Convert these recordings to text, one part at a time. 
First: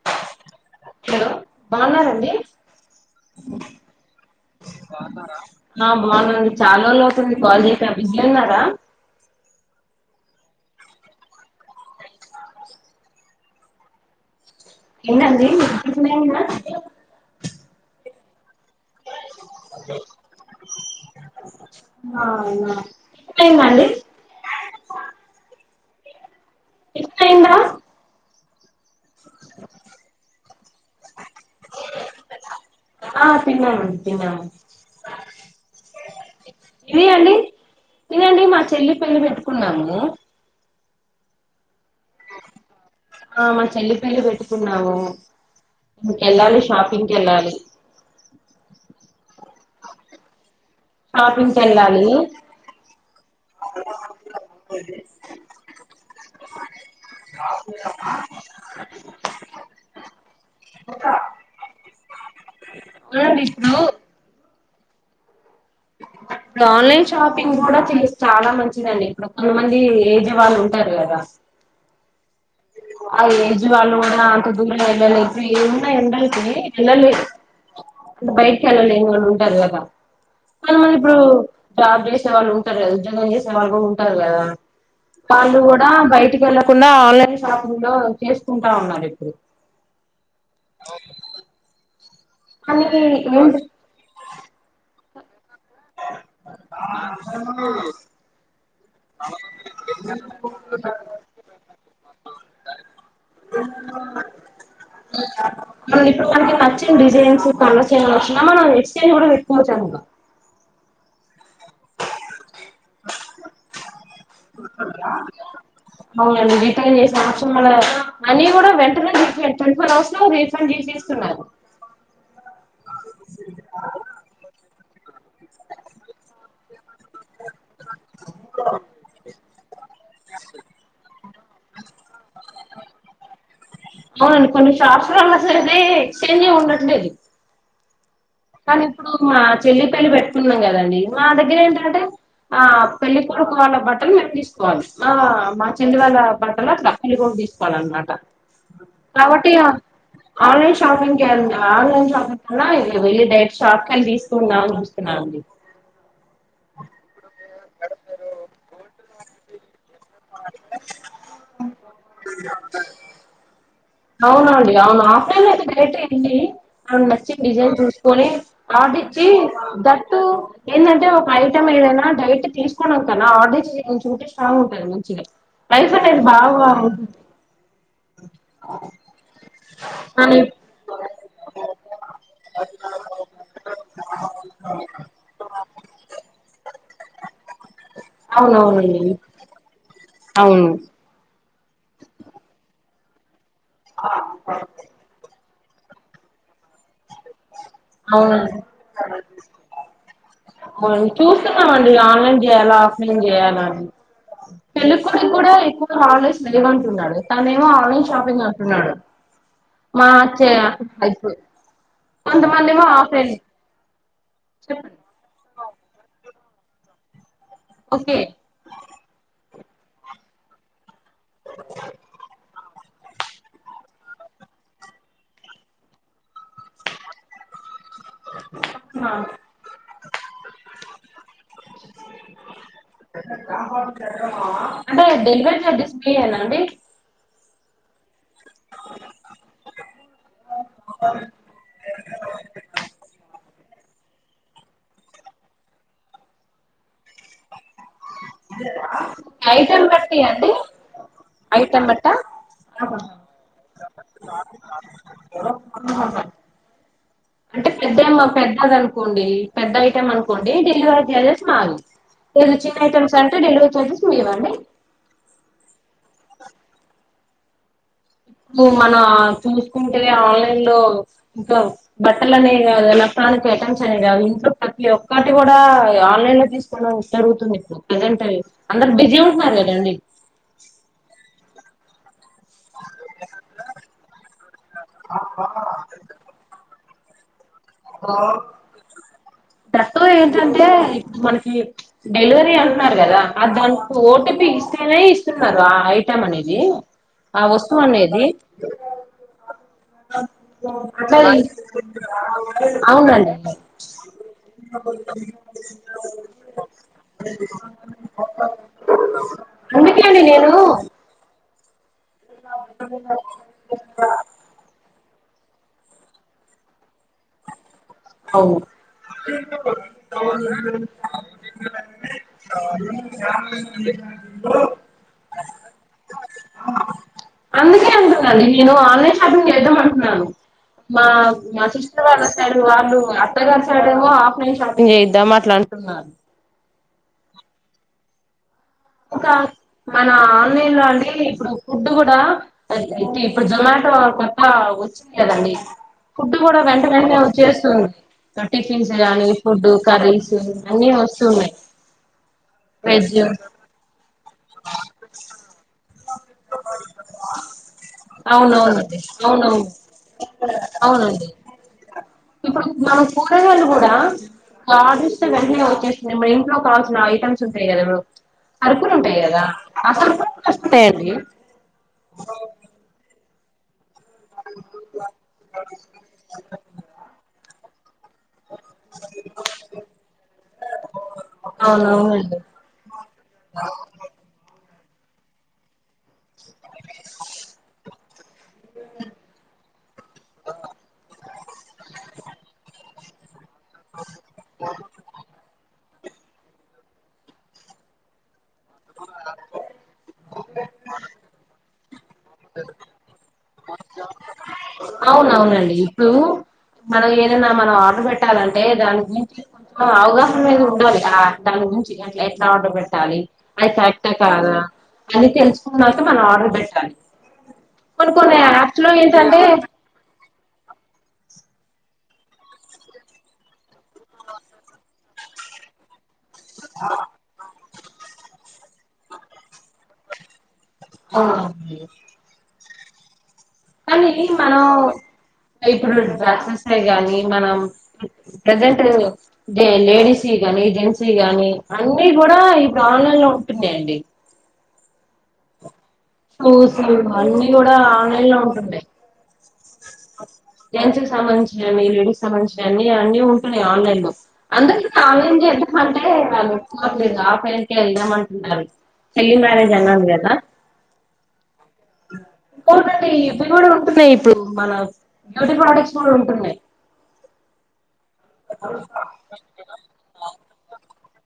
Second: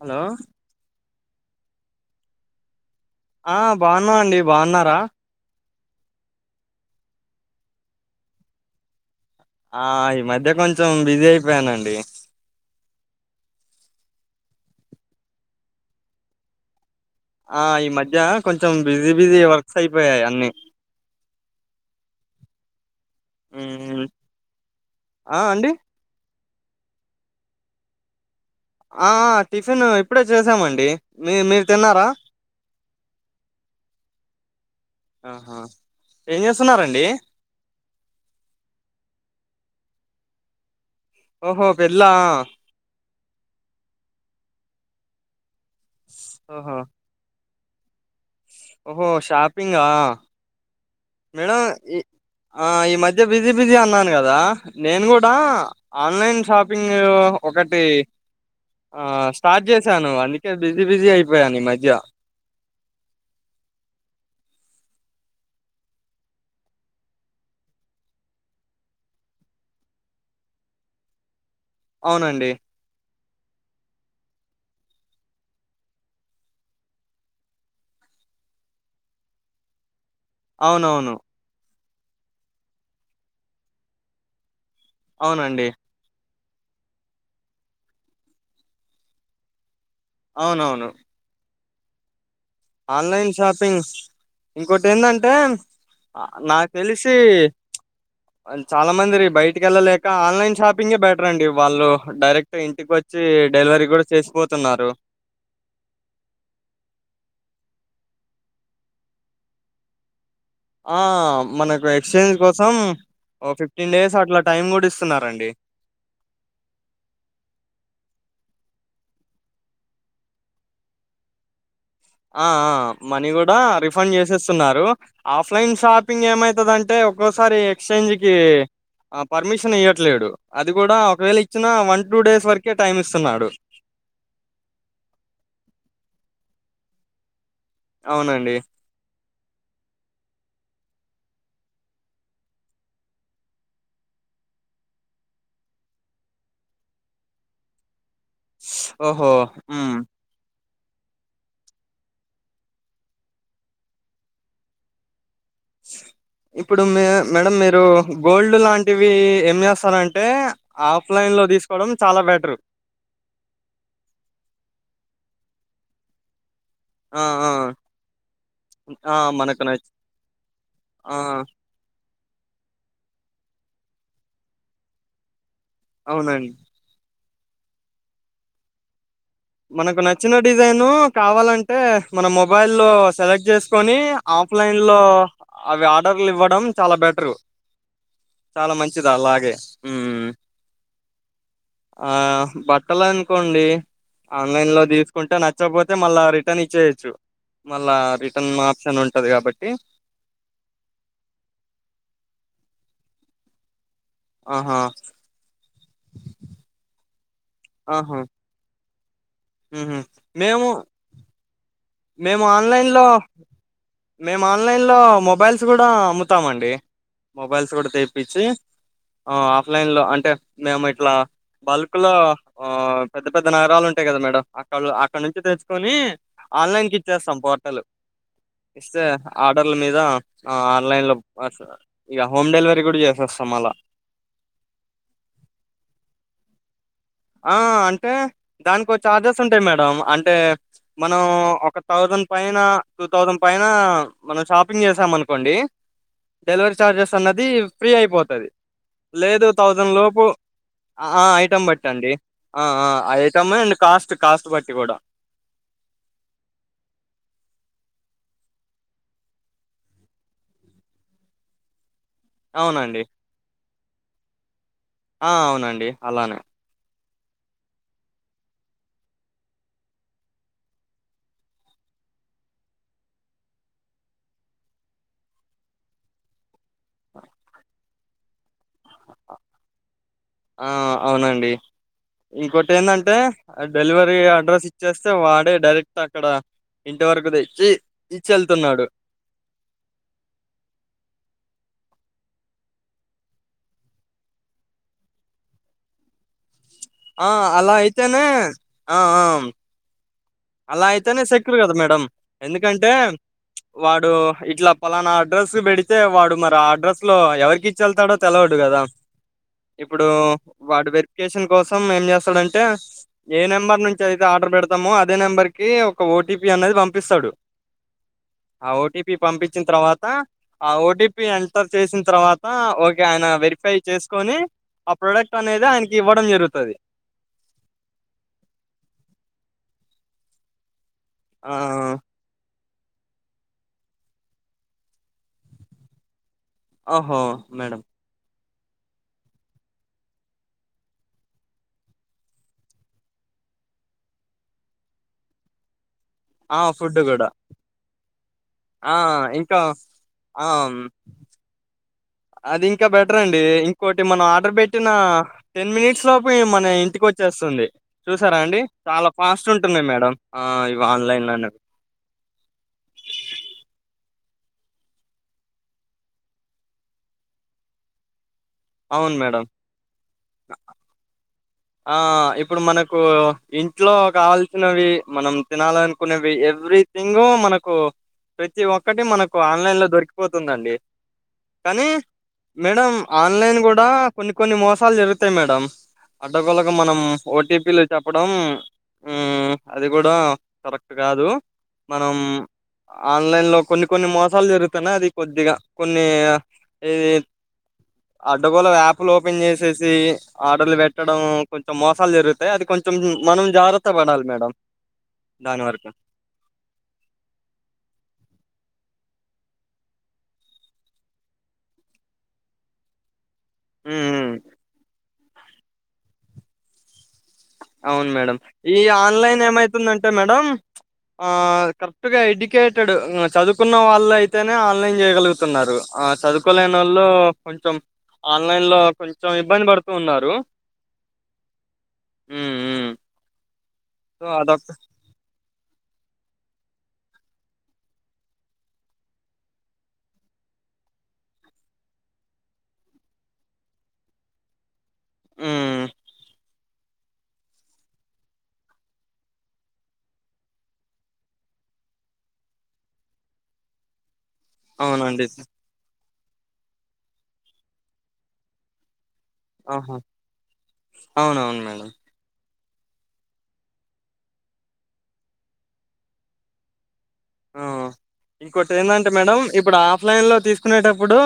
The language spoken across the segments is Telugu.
హలో హలో బాగున్నారండి ఆ బాగున్నమండీ బాగున్నారా ఆ బావున్నమండీ చాలా రోజులవుతుంది కాల్ చేయక బిజీ ఉన్నారా ఆ ఈ మధ్య కొంచెం బిజీ అయిపోయానండి ఏంటండీ మస్త్ బిజీ అని కూడ ఆ ఈ మధ్య కొంచెం బిజీ బిజీ వర్క్స్ అయిపోయాయి అన్ని ఆ అవునా. టిఫిన్ ఊ అయిందా అండి ఆ అండి టిఫిన్ అయిందా ఆ ఆ టిఫిన్ ఇప్పుడే చేసామండి మీ మీరు తిన్నారా ఆ తిన్నామండి తిన్నాము ఆహా ఏం చేస్తున్నరండి ఇది అండి కున్నాము ఓహో పెళ్లా ఆ మా చెల్లి పెళ్లి పెట్టుకున్నాము ఇంకెళ్లాలి ఓహో షాపింగ్ కెళ్ళాలి ఓహో షాపింగా షాపింగ్ కి మేడం వెళ్ళాలి ఇ ఆ ఈ మధ్య బిజీ బిజీ అన్నాను కదా నేను కూడా ఆన్లైన్ షాపింగ్ ఒకటి ఆ స్టార్ట్ చేశాను అందుకే బిజీ బిజీ అయిపోయాను ఈ మధ్య బ్లూ ఆన్లైన్ షాపింగ్ కూడా తె చాలా మంచిదండి ఇప్పుడు కొంతమంది ఏజ్ వాళ్ళు ఉంటారు కదా అవునండి ఆ ఏజ్ వాళ్ళు కూడా అంత దూరం వెళ్ళలేక ఏమున్నా ఉండాల వెళ్ళలే బైక్ వెళ్ళలేమని ఉంటారు కదా కానీ మన అవునవును ఇప్పుడు జాబ్ చేసే వాళ్ళు ఉంటారు కదా ఉద్యోగం చేసే వాళ్ళు కూడా ఉంటారు కదా వాళ్ళు అవునండి కూడా బయటికి వెళ్లకుండా ఆన్లైన్ షాపింగ్ లో చేసుకుంటా ఉన్నారూ ఇప్పుడు అవునవును కానీ ఆన్లైన్ ఏంటి షాపింగ్ ఇంకోటి ఏందంటే నాకు తెలిసి చాలా మంది బయటికి వెళ్ళలేక ఆన్లైన్ షాపింగే బెటర్ అండి వాళ్ళు డైరెక్ట్ ఇంటికి వచ్చి డెలివరీ కూడా చేసిపోతున్నారు మనం ఇప్పుడు మనకి నచ్చిన డిజైన్స్ కండల చేం వచ్చిన మనం ఎక్స్ చేంజ్ కూడా పెక్కువచ్చాను ఆ మనకు ఎక్స్చేంజ్ కోసం ఓ ఫిఫ్టీన్ డేస్ అట్లా టైం కూడా ఇస్తున్నారండి అవునం రిటర్న్ చేసిన అవసం అన్ని కూడా వెంటనే రిఫడ్ ట్వంటీ ఫోర్ అవర్స్ లో రిఫండ్ చేసి ఇస్తున్నారు ఆ మనీ కూడా రిఫండ్ చేసేస్తున్నారు ఆఫ్ లైన్ షాపింగ్ ఏమైతుందంటే ఒక్కోసారి ఎక్స్చేంజ్ కి పర్మిషన్ ఇయ్యట్లేదు అది కూడా ఒకవేళ వ వంట అవునండి కొన్ని షార్ట్స్ లో ఉన్నా సర ఇద ఎక్స్చేంజ్ంట ట్లేది అవునండి మా చెల్లి పెళ్లి పెట్టుకున్నాం కదండి మా దగ్గర ఏంటంటే ఆ పెళ్లికొడుకు వాళ్ళ బట్టలు మ తీసుకోవాలి మా మా చెల్లి వాళ్ళ బట్టలు అ పెళ్లికడుకు తీసుకోవాలి అనమాట ఓహో కాబట్టి హ్మ్ అష్ షాపిగ్ క ఆన్లైన్ షాపింగ్ వెళ్ న షాక్లు తీసుకున్నాాంని చూస్తున్నాం అండి ఇప్పుడు మ మేడం మీరు గోల్డ్ లాంటివి ఏం చేస్తారంటే అంటే ఆఫ్లైన్ లో తీసుకోవడం చాలా బెటర్ అవునండి అవును ఆఫ్ టైన్ లో అయితే ేట్ అయ్యంది ఆ నచ్చి ఆ డిజైన్ చూసుకొని ఆర్డ ఆ ఇచ్చి మనకు నచ్ ట్టు ఏంటంటే ఆ ఒక ఐటెం ఏదైనా డైట్ తీసుకోడా కన్నా ఆర్డ మంచి మంచింటే స్ట్రాంగ్ ఉంట మంచిగా ఫ టైం అవునండి బాదు అవు మనకు నచ్చిన డిజైను కావాలంటే మన మొబైల్ సెలెక్ట్ చేసుకొని ఆఫ్లైన్ లో అవి ఆర్డర్లు ఇవ్వడం చాలా బెటరు చాలా అవునవునండి మంచిది అలాగే ఉ అవును ఆ బట్టలు అనుకోండి ఆన్లైన్ లో తీసుకుంటే నచ్చ చ్చపోతే మళ్ళా రిటర్న్ ఇచ్చేయొచ్చు మళ్ళా రిటర్న్ ఆప్షన్ ఉంటది కాబట్టి అవునండి చూస్తున్నామండి ఆన్లైన్ చెయ్యలా ఆ ఏం చేయాల అని ఆహా పెళ్లికొడుక్కి కూడా ఎక్కువ హాలిడేస్ లేవంటున్నాడు తనేమో ఆన్లైన్ ఆహా షాపింగ్ అంటున్నాడు ఉహు మాచ్చ మేము అయిపో మేము ఆన్లైన్ లో మేము ఆన్లైన్ లో చెప్పండి మొబైల్స్ కూడా అమ్ము వస్తామండి మొబైల్స్ కూడా ఓకే తెప్పిచ్చి ఆ లైన్ లో అంటే మేము ఇట్లా బల్క్ లో ఆ పెద్ద పెద్ద నగరాలు ఉంటాయి కదా మేడౕం అక్కడ అక్కడనుంచి తెచ్చుకొని ఆన్లైన్ కి ఇచ్చేస్తాం పోర్టల్ ఇస్తే ఆర్డర్ల మీద ఆ ఆన్లైన్ లో ఇక హోమ్ డెలివ అంటే డెలివరీ చార్జెస్ ఫ్రీ యేనా అండి ఆ అంటే దానికో చార్జెస్ ఉంటాయి మేడం అంటే మనం ఒక థౌసండ్ పైన టూ థౌసండ్ పైన మనం షాపింగ్ చేసాం అనుకోండి డెలివరీ చార్జెస్ అన్నది ఫ్రీ అయిపోతాది లేదు ఐటెం థౌసండ్ బట్టి లోపు అండి ఆ ఐటమ్ ఐటెం బట్టి బట్టా ఆ ఆ ఐటెమ్మె అండ్ కాస్ట్ కాస్ట్ బట్టి కూడా అంటే పెద్ద పెద్దది అనుకోండి పెద్ద ఐటెమ్ అనుకోండి డెలివరీ చార్జస్ మారవు లేదు చిన్న అవునండి ఐటమ్స్ అంటే డెలిరీ ర్జెస్ మీవా అండి ఆ అవునండి అలానే ఇప్పుడు మన చూసుకుంటే ఆన్లైన్ లో ఇంకా బట్టలు అనేవి కాదు ఎలక్ట్రానిక్ ఐటమ్స్ అనే కాదు ఇంట్లో ప్రతి ఒక్కటి కూడా ఆన్లైన్ లో తీసుకోవడం జరుగుతుంది ఇప్పుడు ప్రజెంట్ అందరు బిజీ ఉంటున్నారు కదండి ఆ అవునండి ఇంకోటి ఏందంటే డెలివరీ అడ్రస్ ఇచ్చేస్తే వాడే డైరెక్ట్ అక్కడ ఇంటివరకు దె దట్ ఏంటంటే ఇప్పుడు మనకి డెలివరీ అంటున్నారు కదా అ దానికి ఓటీపీ ఇస్తేనే ఇస్తున్నారు ఆ ఐటెం అనేది ఆ అలా వస్తువు అయితేనే అనేది ఆ ఆ అట్ల తీసుకు కంటే వాడు ఇట్లా పలానా అడ్రస్ పెడితే వాడు మరి ఆ అడ్రస్ లో ఎవరికిచ్చి ఎళ్తాడో తెలవడు కదా అందుకే ఇప్పుడు అండి నేను వాడు వెరిఫికేషన్ మీ కోసం మేము చేస్తాడంటే ఏ నెంబర్ నుంచి అయితే ఆర్డర్ పెడతామో అది అదే నెంబర్ కి ఒక ఓటీపీ అనేది పంపిస్తాడు అవును ఆ ఓటీపీ పంపించిన తర్వాత ఆ ఓటీపీ ఎంటర్ చేసిన తర్వాత ఓకే ఆయన వెరిఫై చేసుకొని ఆ ప్రొడక్ట్ అనేది ఆయనకి ఇవ్వడం జరుగుతది అందుకే నాను మా ఆ మా కృష్ణ వాళ్ళ సైడ్ టు వాల్ నువు మీ అత్తగారి సైడేమో ఆఫ్లైన్ షాపింగ్ చేయిద్దాం అట్లా అంటున్నాను ఓహో మేడం ఇంకా మన ఆన్లైన్ లో అండి ఇప్పుడు ఫుడ్ కూడా ఇప్పుడు జొమాటో కొత్తగా వచ్చింది కదండి ఫుడ్ ఆ కూడా వెంట ఫుడ్ వెంటనే కూడా వచ్చేస్తుంది టిఫిన్స్ ఆ గానీ ఇంకా ఫుడ్డు కర్రీస్ ఆ అన్నీ వస్తున్నాయి అది ఇంకా వెజ్ బెటర్ అండి ఇం మనం ఆర్డర్ పెట్టిన టెన్ మినిట్స్ లోపు మన ఇంటికి వచ్చేస్తుంది చూసారా అండి అవునవును చాలా ఫాస్ట్ అవునవును ఉంటున్నాయి మేడం ఇవి ఆన్లైన్ అవునండి లోనేవి ఆడర్స్ వెంటనే వచ్చేస్తున్నాయి మా ఇంట్లో కావాల్సిన ఐటమ్స్ ఉంటాయి కదా ఇప్పుడు అరటి అవును ఉంటయి మేడం కదా అప్పుడు కూడా వస్తే అండి ఆ ఇప్పుడు మనకు పో ఇం ఇంట్లో కావాల్సినవి మనం తినాలనుకునేవి ఎవ్రీథింగ్ మనకు కు ప్రతి ఒక్కటి మనకు ఆన్లైన్ లో దొరికిపోతుందండి కానీ అవునవునండి మేడం ఆన్లైన్ కూడా కొన్ని కొన్ని మోస్ తాలు జరుగుతయి మేడం అడ్డగోలగా మనం ఓ టీ పీ లు చెప్పడం ఉ అది కూడా కరెక్ట్ కాదు మనం ఆన్లైన్ లో కొన్ని కొన్ని మోసాలు జరుగుతున్నాయి అది కొద్దిగా కొన్ని ఇగ ఇది అడ్డ గోలుగా యాప్లు ఓపెన్ చేసేసి ఆర్డర్లు పెట్ ఉ కొంచమో సాల్ జరుగుతయి అది కొంచం మనం జాగ్రత్త పడాలి మేడం దాని అవునవునండి. వరకు ఇప్పుడు మనం ఏదైనా మనం ఆర్డర్ పెట్టాలని అంటె దాని గురించి కొంచము అవగాహననేది ఉండాలి దాని గురించి అట్లా ఎట్లా ఆర్డర్ పెట్టాలి అది కరెక్టా మ్ కాదా అది తెలుసుకున్నాకె మనం ఆర్డర్ పెట్టాలి. అవును కొన్ని మేడం కొన్ని ఈ యాప్స్ లో ఆన్లైన్ ఏంటంటే ఏమైత్ తుందంటె మేడం ఆ కరెక్ట్ గా ఎడ్యుకేటెడ్ చదువుకున్న వాళ్ళు అయితేనే ఆన్లైన్ చేయగలుగుతున్నారు. ఆ చదువుకోలేనోళ్ళు కొంచెం ఆల్ లైన్ లొ కొంచెం ఇబ్బంది పడుత్ తు ఉన్నారు. ఆమ్ య ఊ కానీ మనం ఇప్ ప్పుడు డ్రెస్సెస్ అయి గాని మనం ప్రజెంట్ జే లేడీస్వి కానీ జెంట్స్వి కానీ అన్నీ కూడా ఇప్పుడు ఆన్లైన్లో ఉంటున్నయండి. పూసులు అన్ని కూడా ఆన్లైన్ లో ఉంటుండయి. జెంట్స్ కి సంబంధించినవి లేడీస్ సంబంధించిన అన్ని అన్ని ఉంటున్నాయి ఇగ ఆన్లైన్ లో అందరికీ అవునండి ఆన్లైన్ చేద్దామని అంటే వాళ్ళు మాకు లేదింగా ఆఫ్లైన్ కె ఎళ్దాం అంటుంటారు చెల్లి మ్యారేజ్ ఆహా అన్నాన్ కదా! అవునవును మేడం అ ఇంకోటండి ఇది కూడా ఉంటున్నాయి ఇప్పుడు మన బ్యూటీ ప్రోడక్ట్స్ కూడా ఉంటున్నాయి. ఆ ఇంకోటి ఏందంటే మేడం ఇప్పుడు ఆఫ్లైన్ లో తీసుకునేటప్పుడు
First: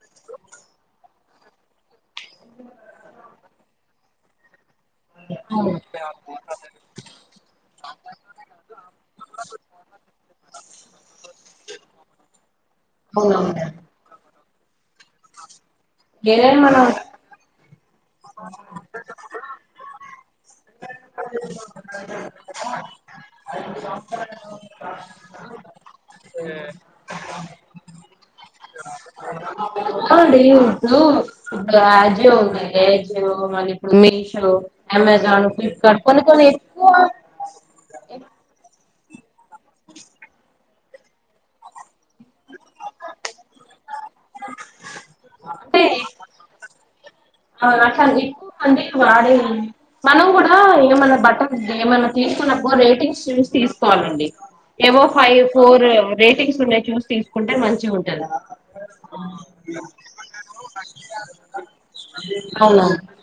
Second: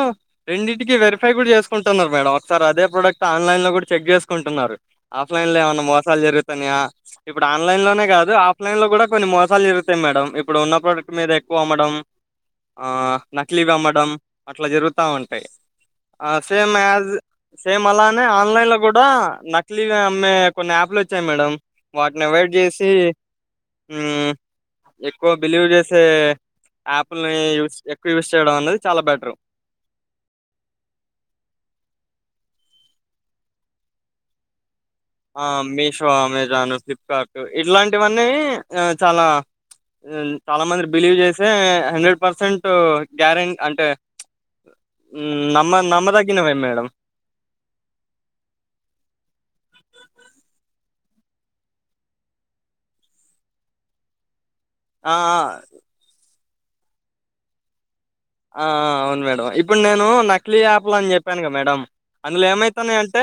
రెండింటికి వెరిఫై కూడా చేసుకుంటున్నారు మేడం ఒకసారి అదే ప్రొడక్ట్ ఆన్లైన్ లో కూడా చెక్ చేసుకుంటున్నారు. ఆఫ్లైన్ లొ ఏమన్నా మోసాలు జరుగుతాన్నాయా? ఇప్పుడు ఆన్లైన్ లోనే కాదు ఆఫ్లైన్ లొ కూడా కొన్ని మోసాలు జరుగుతాయి మేడం ఇప్ ఇప్పుడు ఉన్న ప్రోడక్ట్ మీద ఎక్కువ అమ్మడం ఆ అవునవును నకిలీవి అమ్మడం అట్లా జరుగుతా ఉంటాయ్. ఆ ఏదైనా సేమ్ మనం యాజ్ సేమ్ అలానె ఆన్లైన్ లొ కూడా నకిలీవి అమ్మే కొన్ని యాప్లోచ్చాయి మేడం వాటిని అవయిడ్ చేసి మ్మ్ ఎక్కువ బిలీవ్ చేసే యాపుల్ని యూస్ ఎక్కువ యూస్ చేయడం అనేది చాలా బెటరు. అవునండి ఇప్పుడు ఇప్పుడు అజియో ఉన్నాయి ఏ జియో మల్లి ఇప్పుడు మీషో ఆ అమెజాన్ ఫ్లిప్కార్ట్ మీషో కొన్ని కొన్ని అమెజాన్ ఎక్కువ ఫ్లిప్కార్ట్ ఇట్లాంటివన్నీ ఆ చాలా చాలా మంది బిలీవ్ చేసే హండ్రెడ్ పర్సెంట్ గ్యార అంటే నమ్మ నమ్మ దగినవే మేడం అ అట్లా ఎక్కువ మందికి వాడేవి మనం కూడా ఏమన్నా బట్ట ఏమైన్నా తీసుకున్నప్పు రేటింగ్స్ చూసి తీసుకోవాలండి ఏవో ఫైవ్ ఫోర్ రేటింగ్ ఇంగస్ చూసి తీసుకుంటే మంచిగా ఉంటాయి ఆ అవును మేడం ఇప్పుడు నేను నకిలీ ఆప్ల్ అని చెప్పానుగాద మేడం అందులో ఏమైతున్నాయ అవునవును అంటే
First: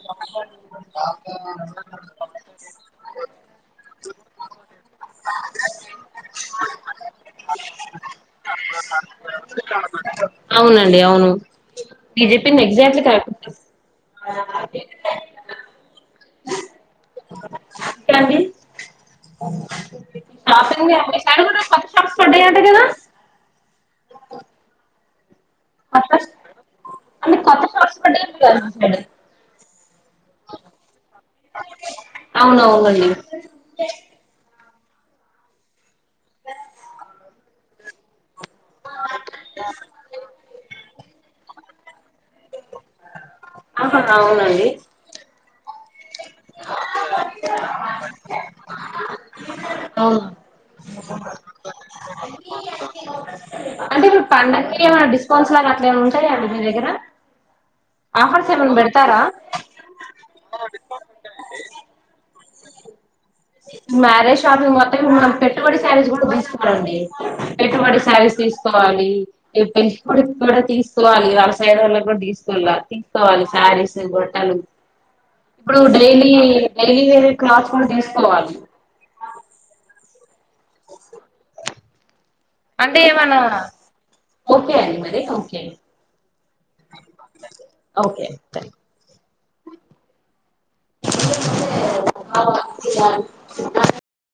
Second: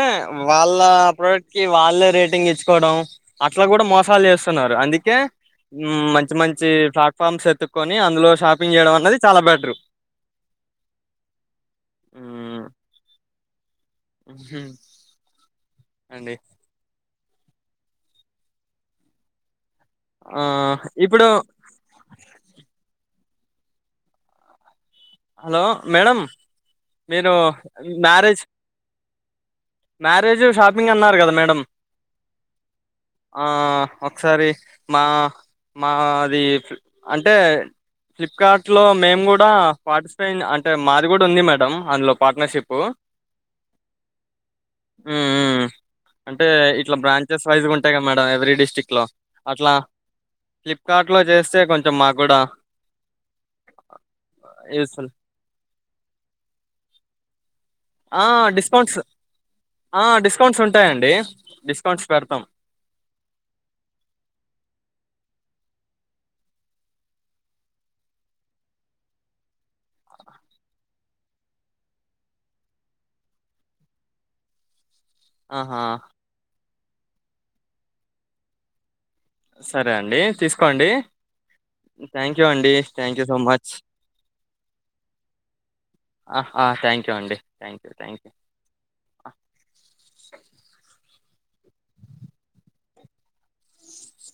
వాళ్ళ ప్రోడక్ట్ కి వాళ్ళే రేటింగ్ ఇచ్చుకోవడం అట్లా కూడా మోసాలు చేస్తున్నారు అందుకే మంచి మంచి ప్లాట్ఫామ్స్ ఎతుకొని అందులో షాపింగ్ చేయడం అనేది చాలా బెటర్ అవునండి అవును మీరు చెప్పింది ఎగ్జాక్ట్లీ కరెక్ట్ అనిపిస్తుంది ఆ [unintelligible] అండి ఇంకా అండి ఆ షాపింగ్ అండి ఇప్పుడు తను కూడా కొత్త షాప్స్ పడ్డాయి అంట కదా [inaudible] హలో కొత్త మేడం మీరు కొత్త షాప్స్ పడ్డాయి మ్యారేజ్ అంటగా మీ సైడ్ మ్యారేజ్ షాపింగ్ అన్నారు కదా మేడం అవునవునండి ఆ ఒకసారి మా మా అది అంటే ఫ్లిప్కార్ట్ లో మేము కూడా పార్టీస్పెండ్ అంటే మాది కూడా ఉంది మేడం అందులో పార్ట్నర్ షిప్ అవునండి అంటే ఇట్లా బ్రాంచెస్ వైజ్గా ఉంటాయి కదా మేడం ఎవరీ డిస్టిక్ లో అట్లా అవును ఫ్లిప్కార్ట్ లో చేస్తే కొంచెం మాకు కూడా అంటే ఇప్పుడు పండగకి యూస్ ఏమైనా ఫుల్ డిస్కౌంట్స్ లాగా అట్లా ఏమైనా ఉంటాయా అండి మీ దగ్గర ఆ ఆఫర్స్ ఏమైనా డిస్కౌంట్స్ పెడతారా ఆ డిస్కౌంట్స్ ఉంటాయండి డిస్ డిస్కౌంట్స్ పెడతాం మ్యారేజ్ షాపింగ్ మొత్తం మనం పెట్టుబడి శారీస్ కూడా తీసుకోవాలండి పెట్టుబడి శారీస్ తీసుకోవాలి పెళ్లి కొడుకు కూడా తీసుకోవాలి వాళ్ళ సైడ్ వాళ్ళ కూడా తీసుకోలే తీసుకోవాలి శారీస్ బట్టలు ఇప్పుడు ఆహా డైలీ డైలీ వేర్ క్లాత్ కూడా తీసుకోవాలి సరే అండి తీసుకు కోండి థ్యాంక్ యూ అండి అంటే థ్యాంక్ యూ సో ఏమన్నా మచ్ ఓకే అండి మరి ఓకే ఆ అహా థ్యాంక్ యూ అండి థ్యాంక్ యూ థ్యాంక్ యూ ఆహా [unintelligible]